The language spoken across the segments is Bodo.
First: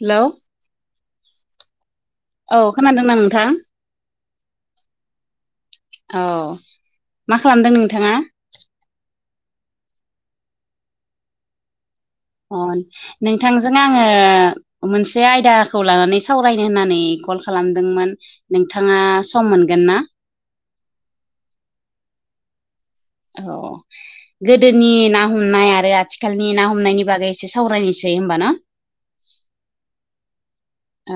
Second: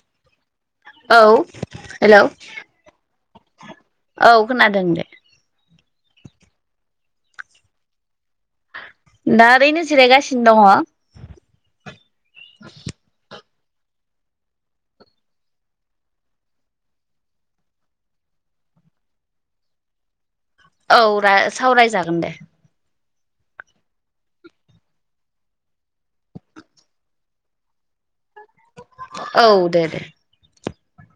हेलौ औ हेलौ औ खोनादोंना नोंथां औ खोनादों दे। अ मा खालामदों नोंथांङा? दा ओरैनो जिरायगासिनो दंङ। अ नोंथांजों आंङो मोनसे आयदाखौ लानानै सावरायनो होननानै कल खालामदोंमोन। नोंथांङा सम मोनगोन ना? औ रा-सावरायजागोन दे। औ गोदोनि ना हमनाय आरो आथिखालनि ना हमनायनि बागै एसे सावरायनोसै होमबा ना? [unintelligible] औ दे दे। औ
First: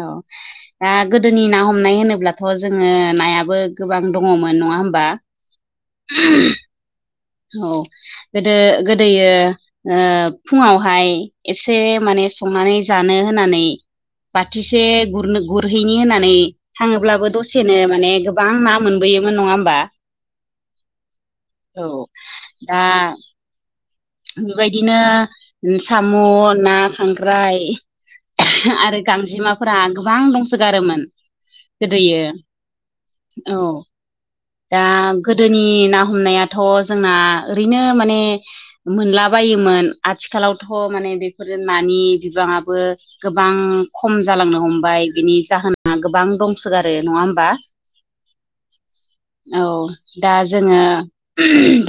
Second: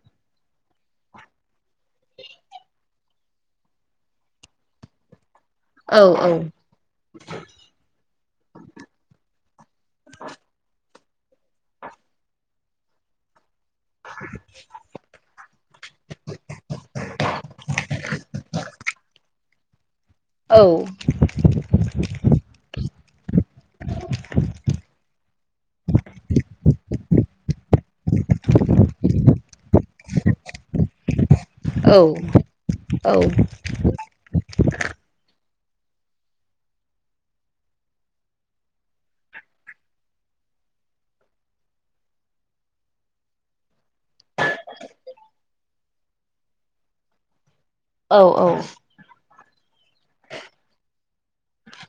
दा गोदोनि ना हमनाय होनोब्लाथ जोंङो नायाबो गोबां दंङमोन नंङा होमबा? [unintelligible] औ औ। औ गोदो गोदोयो फुंङावहाय एसे माने संनानै जानो होननानै बाथिसे गुरनो गुरहैनि होननानै थाऔङोब्लाबो दसेनो माने गोबां ना मोनबोयोमोन नंङा होमबा? औ औ दा इबायदिनो सामु, ना, खां ख्राय आरो गांजेमाफोरा गोबां दंसोगारोमोन। औ गोदोयो औ दा गोदोनि ना हमनायाथ जोंना ओरैनो माने मोनलाबायायोमोन। आथिखालावथ माने बेफोरो नानि बिबांङाबो गोबां खम जालांनो हमबाय। बिनि जाहोना गोबां दंसोगारो नंङा होमबा? औ औ। औ दा जोङो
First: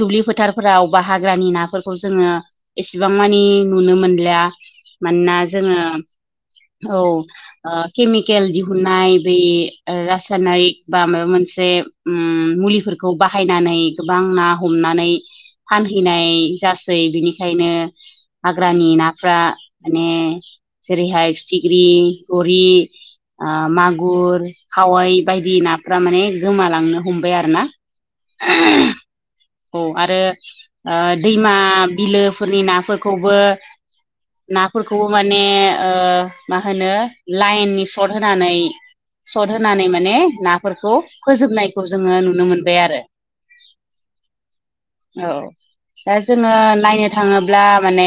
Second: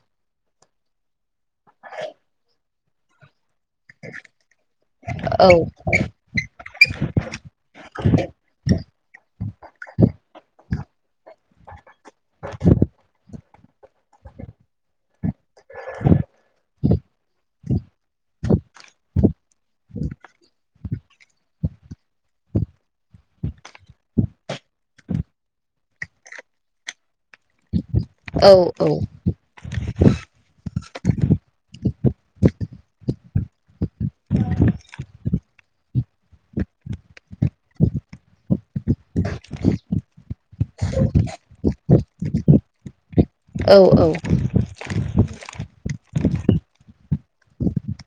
दुब्लि फोथारफोराव बा हाग्रानि नाफोर फोरखौ जोङो एसेबां मानि नुनो मोनलिया मानोना जोङो औ। केमिकेल दिहुननाय बे रासायनारिक बा माबा मोनसे मुलिफोरखौ बाहायनानै गोबां ना हमनानै फानहैनाय जासै बिनिखायनो हाग्रानि नाफ्रा माने जेरैहाय फिथिख्रि गोरि मागुर खावयै बायदि नाफोरा माने गोमालांनो हमबाय आरो ना। औ औ। औ आरो दैमा बिलोफोरनि नाफोरखौबो नाफोरखौबो माने मा होनो लाइननि सर्ट होनानै सट होनानै माने नाफोरखौ फोजोबनायखौ जोङो नुनो मोनबाय आरो। औ औ। औ। दा जोङो नायनो थाङोब्ला माने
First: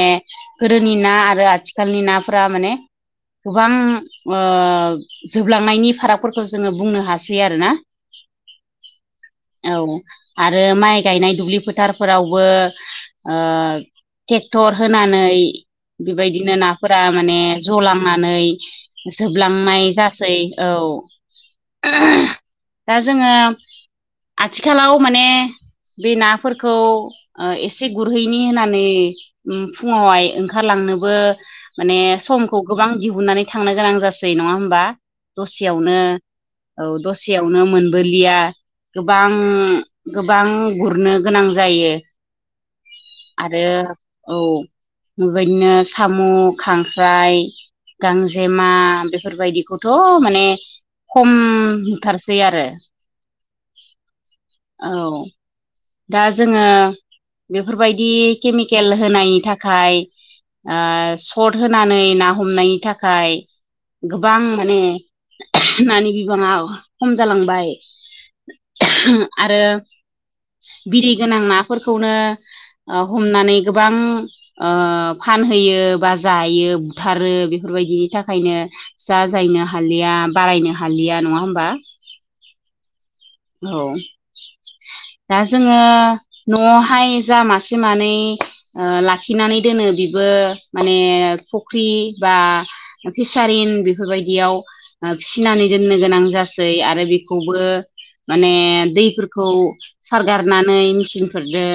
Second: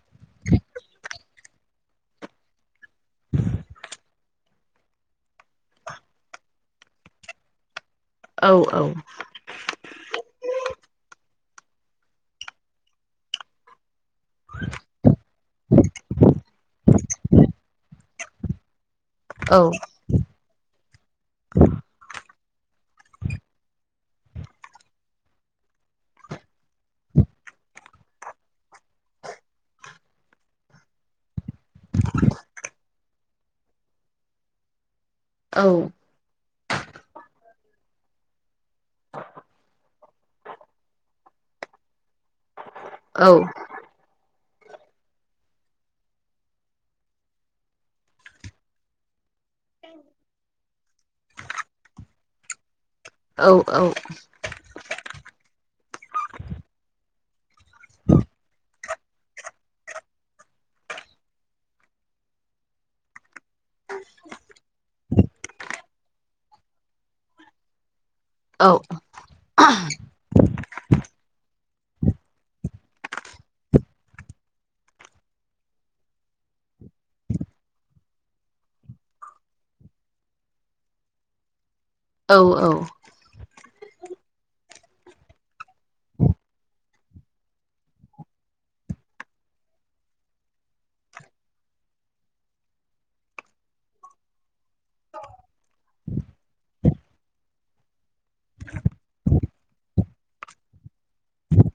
गोदोनि ना आरो आथिखालनि नाफोरा माने गोबां जोबलांनायनि फारागफोरखौ जोङो बुंनो हासै आरोना। औ औ। औ आरो माइ गायनाय दुब्लि फोथारफोरावबो ओ ट्रेक्टर होनानै बेबायदिनो नाफोरा माने ज' लांनानै औ जोबलांनाय जासै। औ दा जोङो आथिखालाव माने बे नाफोरखौ एसे गुरहैनि होननानै फुङावहाय ओंखारलांनोबो माने समखौ गोबां दिहुननानै थांनो गोनां जासै नङा होमबा? औ दसेयावनो औ दसेयावनो मोनबोलिया। गोबां गोबां गुरनो गोनां जायो। औ आरो औ बेबायदिनो साम' खांख्राइ गांजे मा बेफोरबायदिखौथ' माने खमथारसै आरो। औ औ। औ। दा जोङो बेफोरबायदि केमिकेल होनायनि थाखाय सर्ट होनानै ना हमनायनि थाखाय गोबां माने नानि बिबाङा खम जालांबाय आरो बिरि गोनां नाफोरखौनो हमनानै गोबां फानहोयो बा जायो बुथारो बेफोरबायदिनि थाखायनो फिसा जायनो हालिया बारायनो हालिया नङा होमबा औ औ। औ। दा जोङो न'आवहाय जा मासे मानै लाखिनानै दोनो बेबो माने फुख्रि बा फिसारिन बेफोरबायदियाव फिसिनानै दोननो गोनां जासै आरो बेखौबो माने दैफोरखौ सारगारनानै मेचिनफोरजों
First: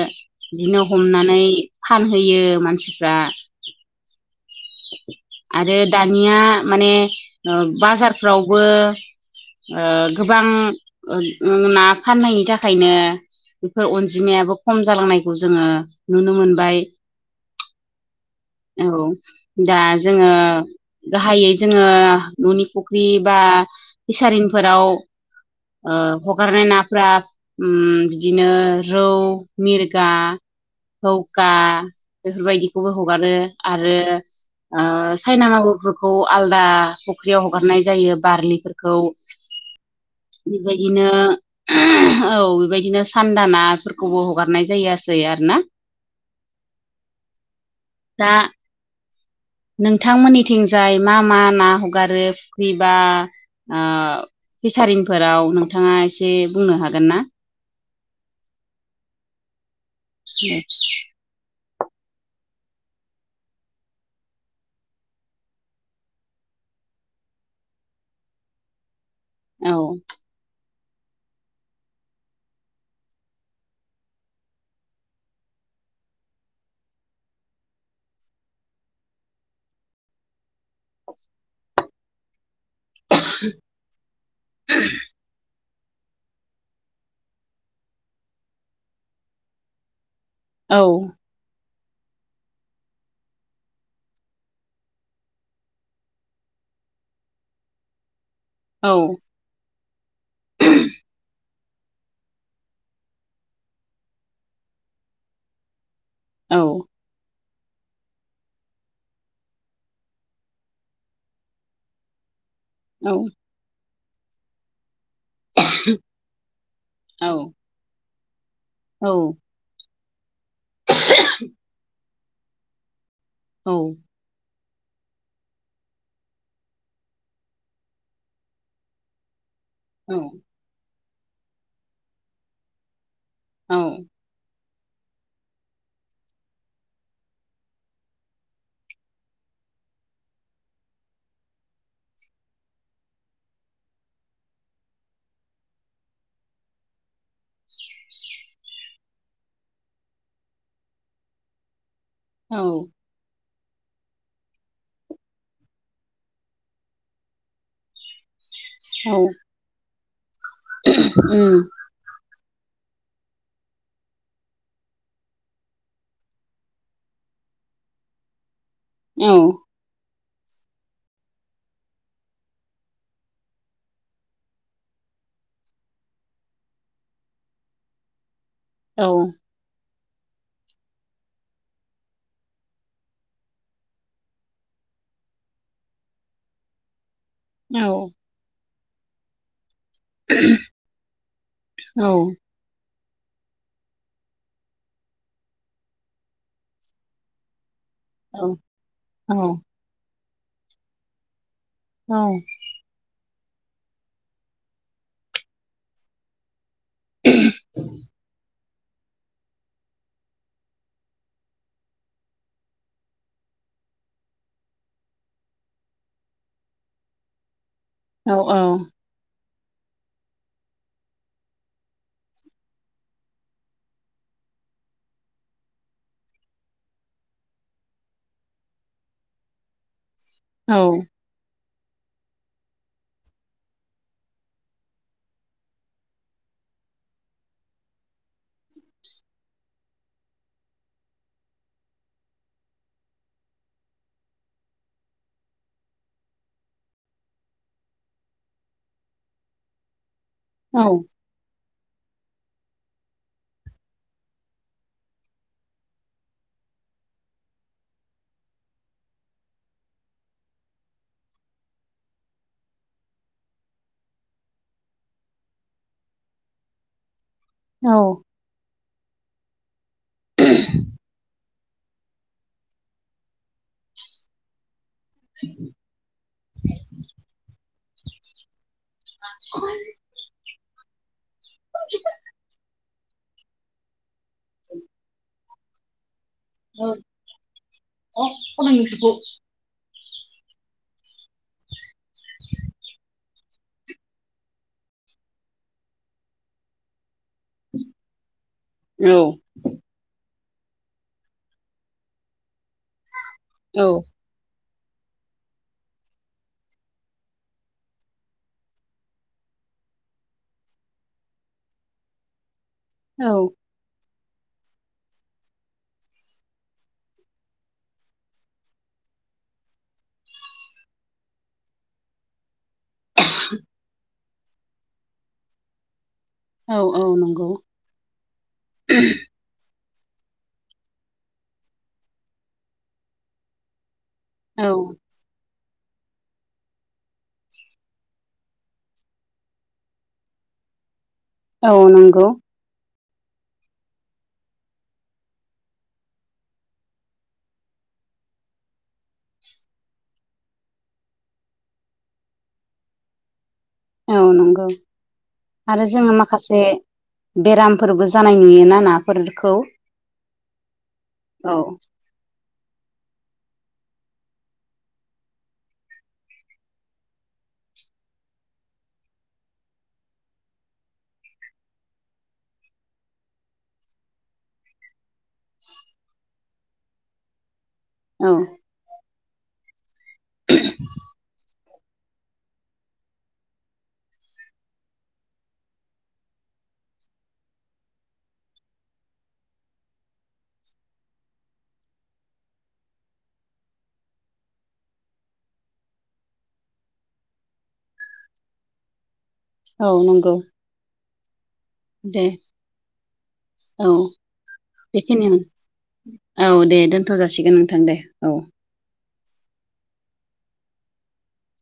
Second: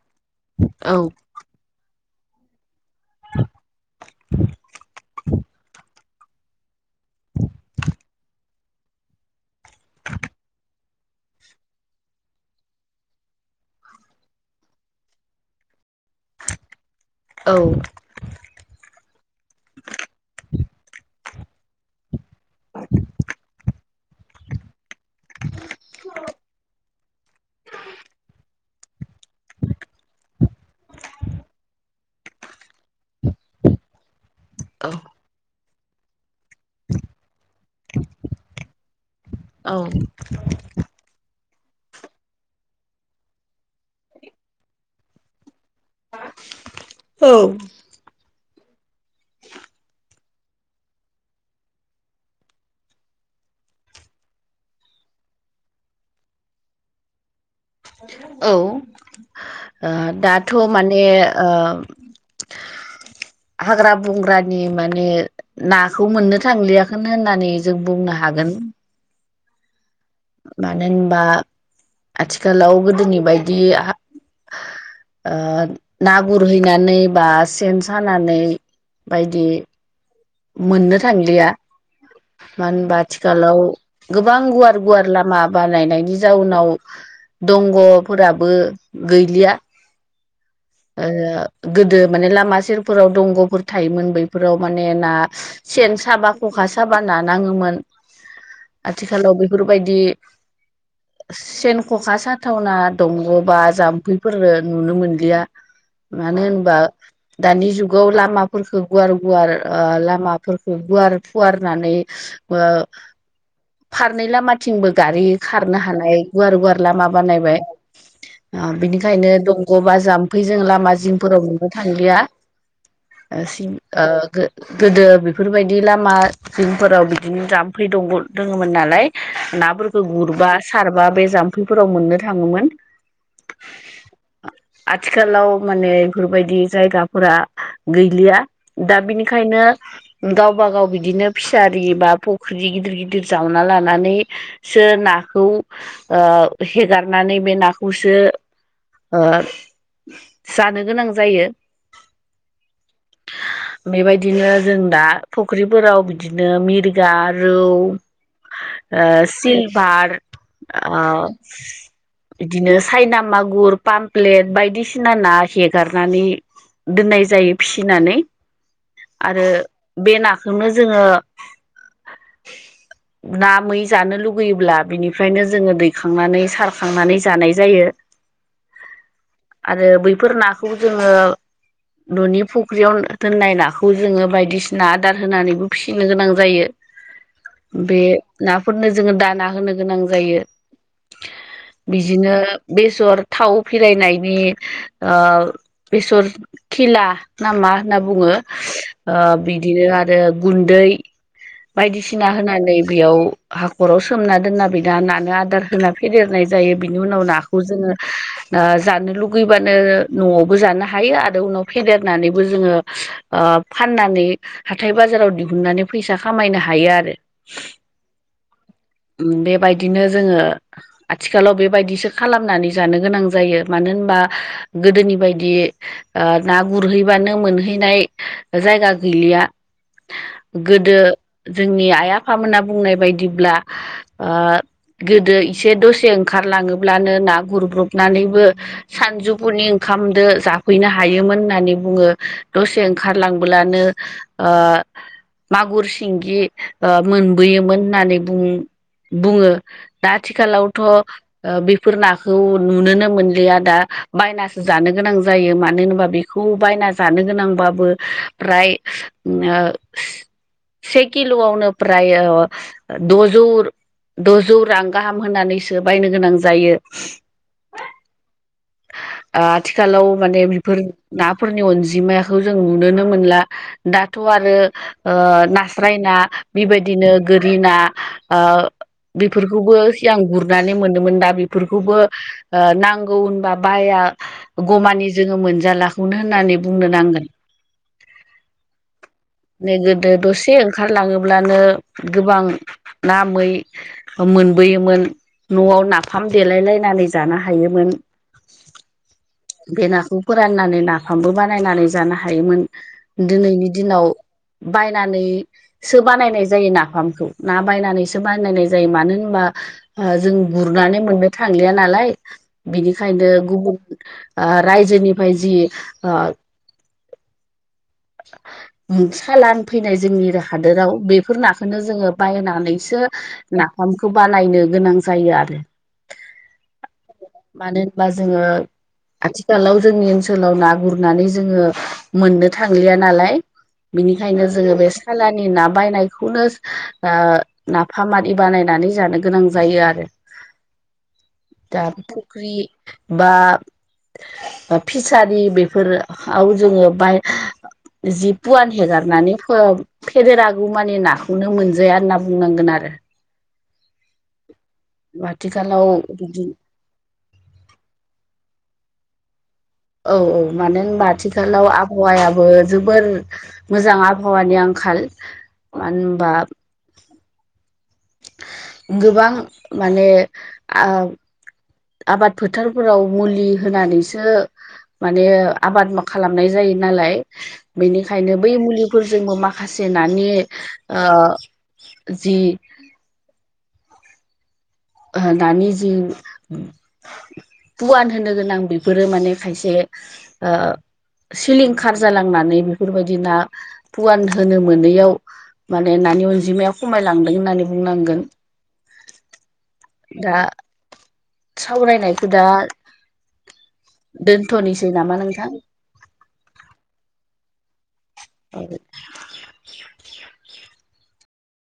बिदिनो हमनानै फानहोयो मानसिफ्रा आरो दानिया माने बाजारफ्रावबो गोबां ना फाननायनि थाखायनो बेफोर अनजिमायाबो खम जालांनायखौ जोङो नुनो मोनबाय औ औ दा जोङो गाहायै जोङो न'नि फुख्रि बा फिसारिनफोराव ओ हगारनाय नाफ्रा बिदिनो रौ मिरगा हौखा बेफोरबायदिखौबो हगारो आरो सायना मांगुरफोरखौ आलदा फुख्रियाव हगारनाय जायो बारलिफोरखौ बेबायदिनो औ बेबायदिनो सान्दा नाफोरखौबो हगारनाय जायासै आर ना औ दा नोंथांमोननिथिंजाय मा मा ना हगारो फुर्खिबा फिसारिनफोराव नोंथाङा एसे बुंनो हागोन ना औ दाथ' माने [inaudible] हाग्रा बंग्रानि माने नाखौ मोननो थांलियाखै होननानै जों बुंनो हागोन औ मानो होनबा आथिखालाव गोदोनि बायदि ना गुरहैनानै बा सेन सानानै बायदि मोननो थांलिया मा- बा आथिखालाव गोबां गुवार गुवार लामा बानायनायनि जाउनाव दंग'फोराबो गैलिया औ गोदो माने लामा सेरफोराव दंग'फोर थायोमोन बैफोराव माने बा सेन साबा खखा साबा नानाङोमोन औ आथिखालाव बेफोरबायदि [inaudible] सेन ख'खा साथावना दंग'बा जाम्फैफोर नुनो मोनलिया मानो औ होनबा दानि जुगाव लामाफोरफोरखौ गुवार गुवार ओ लामाफोरखौ गुवार फुवारनानै ओ औ फारनै लामाथिंबो गारि खारनो हानाय गुवार गुवार लामा औ बानायबाय। ओ औ बिनिखायनो दंग' बा जाम्फैजों लामा जिंफोराव मोनुनो थांलिया। ओ गोदो बेफोरबायदि लामा जिमफोराव बिदिनो जाम्फै दंग दोङोमोन नालाय नाफोरखौ गुरबा सारबा बे जाम्फैफोराव मोननो थाङोमोन। औ आथिखालाव माने बेफोरबायदि जायगाफोरा गैलिया दा बिनि खायनो गावबा गाव बिदिनो फिसारि बा फुख्रि गिदिर गिदिर जावना लानानै सो नाखौ हेगारनानै बे नाखौसो जानो गोनां जायो औ बेबायदिनो जों दा फुख्रिफोराव बिदिनो मिरगा रौ सिलभार आ उम बिदिनो सायना मागुर पामफ्लेट बायदिसिना ना हेगारनानै दोननाय जायो फिसिनानै। औ आरो बे नाखौनो जोङो [inaudible] ना मै जानो लुगैयोब्ला बिनिफ्रायनो जोङो दैखांनानै सारखांनानै जानाय जायो। औ आरो बैफोर नाखौ जोङो न'नि फुख्रियाव दोननाय ना खौ जोङो बायदिसिना आदार होनानैबो फिसिनो गोनां जायो औ बे नाफोरनो जोङो दाना होनो गोनां जायो बिजिनो बेसर थाव फिरायनायनि ओ बेसर खिला ना मा होनना बुङो? औ ओ बिदिनो आरो गुन्दै बायदिसिना होनानै बेयाव हाख'राव सोमना दोनना बिदना नानो आदार होना फेदेरनाय जायो बिनि उनाव नाखौ जोङो ओ जानो लुगैबानो न'आवबो जानो हायो आरो उनाव फेदेरनानैबो जोङो ओ फाननानै हाथाय-बाजाराव दिहुननानै फैसा खामायनो हायो आरो। औ औ उम बे बायदिनो जोङो आथिखालाव बेबायदिसो खालामनानै जानो गोनां जायो मानो होनबा गोदोनि बायदि ओ ना गुरहैबानो मोनहैनाय जायगा गैलिया। गोदो जोंनि आइ-आफामोना बुंनाय बायदिब्ला ओ गोदो इसे दसे ओंखारलाङोब्लानो ना गुरब्रबनानैबो सानजौफुनि ओंखाम दो‌ जाफैनो हायोमोन होननानै बुङो। दसे खारलांब्लानो ओ मागुर, सिंगि ओ मोनबोयोमोन होननानै बुं बुङो। दा आथिखाालावथ' औ ओ बेफोर नाखौ नुनोनो मोनलिया दा बायनासो जानो गोनां जायो। मानो होनोबा बे खौ बायना जानो गोनांबाबो फ्राय ओ से किल'आवनो फ्राय द'जौ द'जौ रां गाहाम होनानैसो बायनो गोनां जायो। औ ओ आथिखालाव माने बेफोर नाफोरनि अनजिमाखौ दं नुनो नों मोनला दाथ' आरो ओ ना स्रायना बेबायदिनो गोरि ना ओ औ बेफोरखौबो सिगां गुरनानै मोनोमोन दा बेफोरखौबो नांगौ होनबा बाया गमानि जोङो मोनजालाखौनो होननानै औ बुंनो नांगोन। [unintelligible] नोगदो दसे ओंखारलाङोब्लानो गोबां ना मै मोनबोयोमोन न'आव नाफाम देलायलायनानै जानो हायोमोन। औ बे नाखौ फोराननानै नाफामबो बानायनानै जानो हायोमोन दिनैनि दिनाव बायनानै सो बानायनाय जायो नाफामखौ ना बायनानैसो बानायनाय जायो। मानो होनबा ओ जों गुरनानै मोननो थांलिया नालाय बिनिखायनो गुबुन ओ रायजोनिफ्राय जि ओ सालान फैनाय जोंनि हादोराव बेफोर नाखौनो जोङो बायनानै सो नाफामखौ बानायनो गोनां जायो आरो। औ औ नंगौ। मानो होनबा जोङो आथिखालाव जोंनि ओनसोलाव ना गुरनानै जोङो मोननो थांलिया नालाय बिनिखायनो औ जोङो बे सालानि ना बायनायखौनो ओ नाफामारि बानायनानै जानो गोनां जायो आरो। औ [unintelligible] नंगौ फुख्रि बा फिसारि बेफोराव जोङो बाय जि पुवान हेगारनानै फो फेदेरागौ मानि नाखौनो मोनजाया होनना बुंनांगोन आरो। औ नंगौ आरो आथिखालाव जोङो बिदि माखासे बेरामफोरबो जानाय नुयोना नाफोरखौ औ औ मानो होनबा औ आथिखालाव आबा आबहावायाबो जोबोर मोजां आबहावानि आंखाल मानो होनबा गोबां माने आ आबाद फोथारफोराव मुलि होनानैसो माने आबाद खालामनाय जायो नालाय औ बेनिखायनो बै मुलिफोरजोंबो माखासे नानि ओ जि दानि जि पुवान होनो गोनां बेफोरो माने खायसे ओ सिलिंखार जालांनानै बेफोरबायदि ना पुवान होनो मोनैयाव माने नानि अनजिमाया खमायलांदों होननानै बुंनांगोन। औ नंगौ दा दे सावरायनायखौ दा औ दोनथनोसै नामा बेखिनियानो नोंथां? औ दे दोनथ जासिगोन नोंथां दे औ। आरो [inaudible]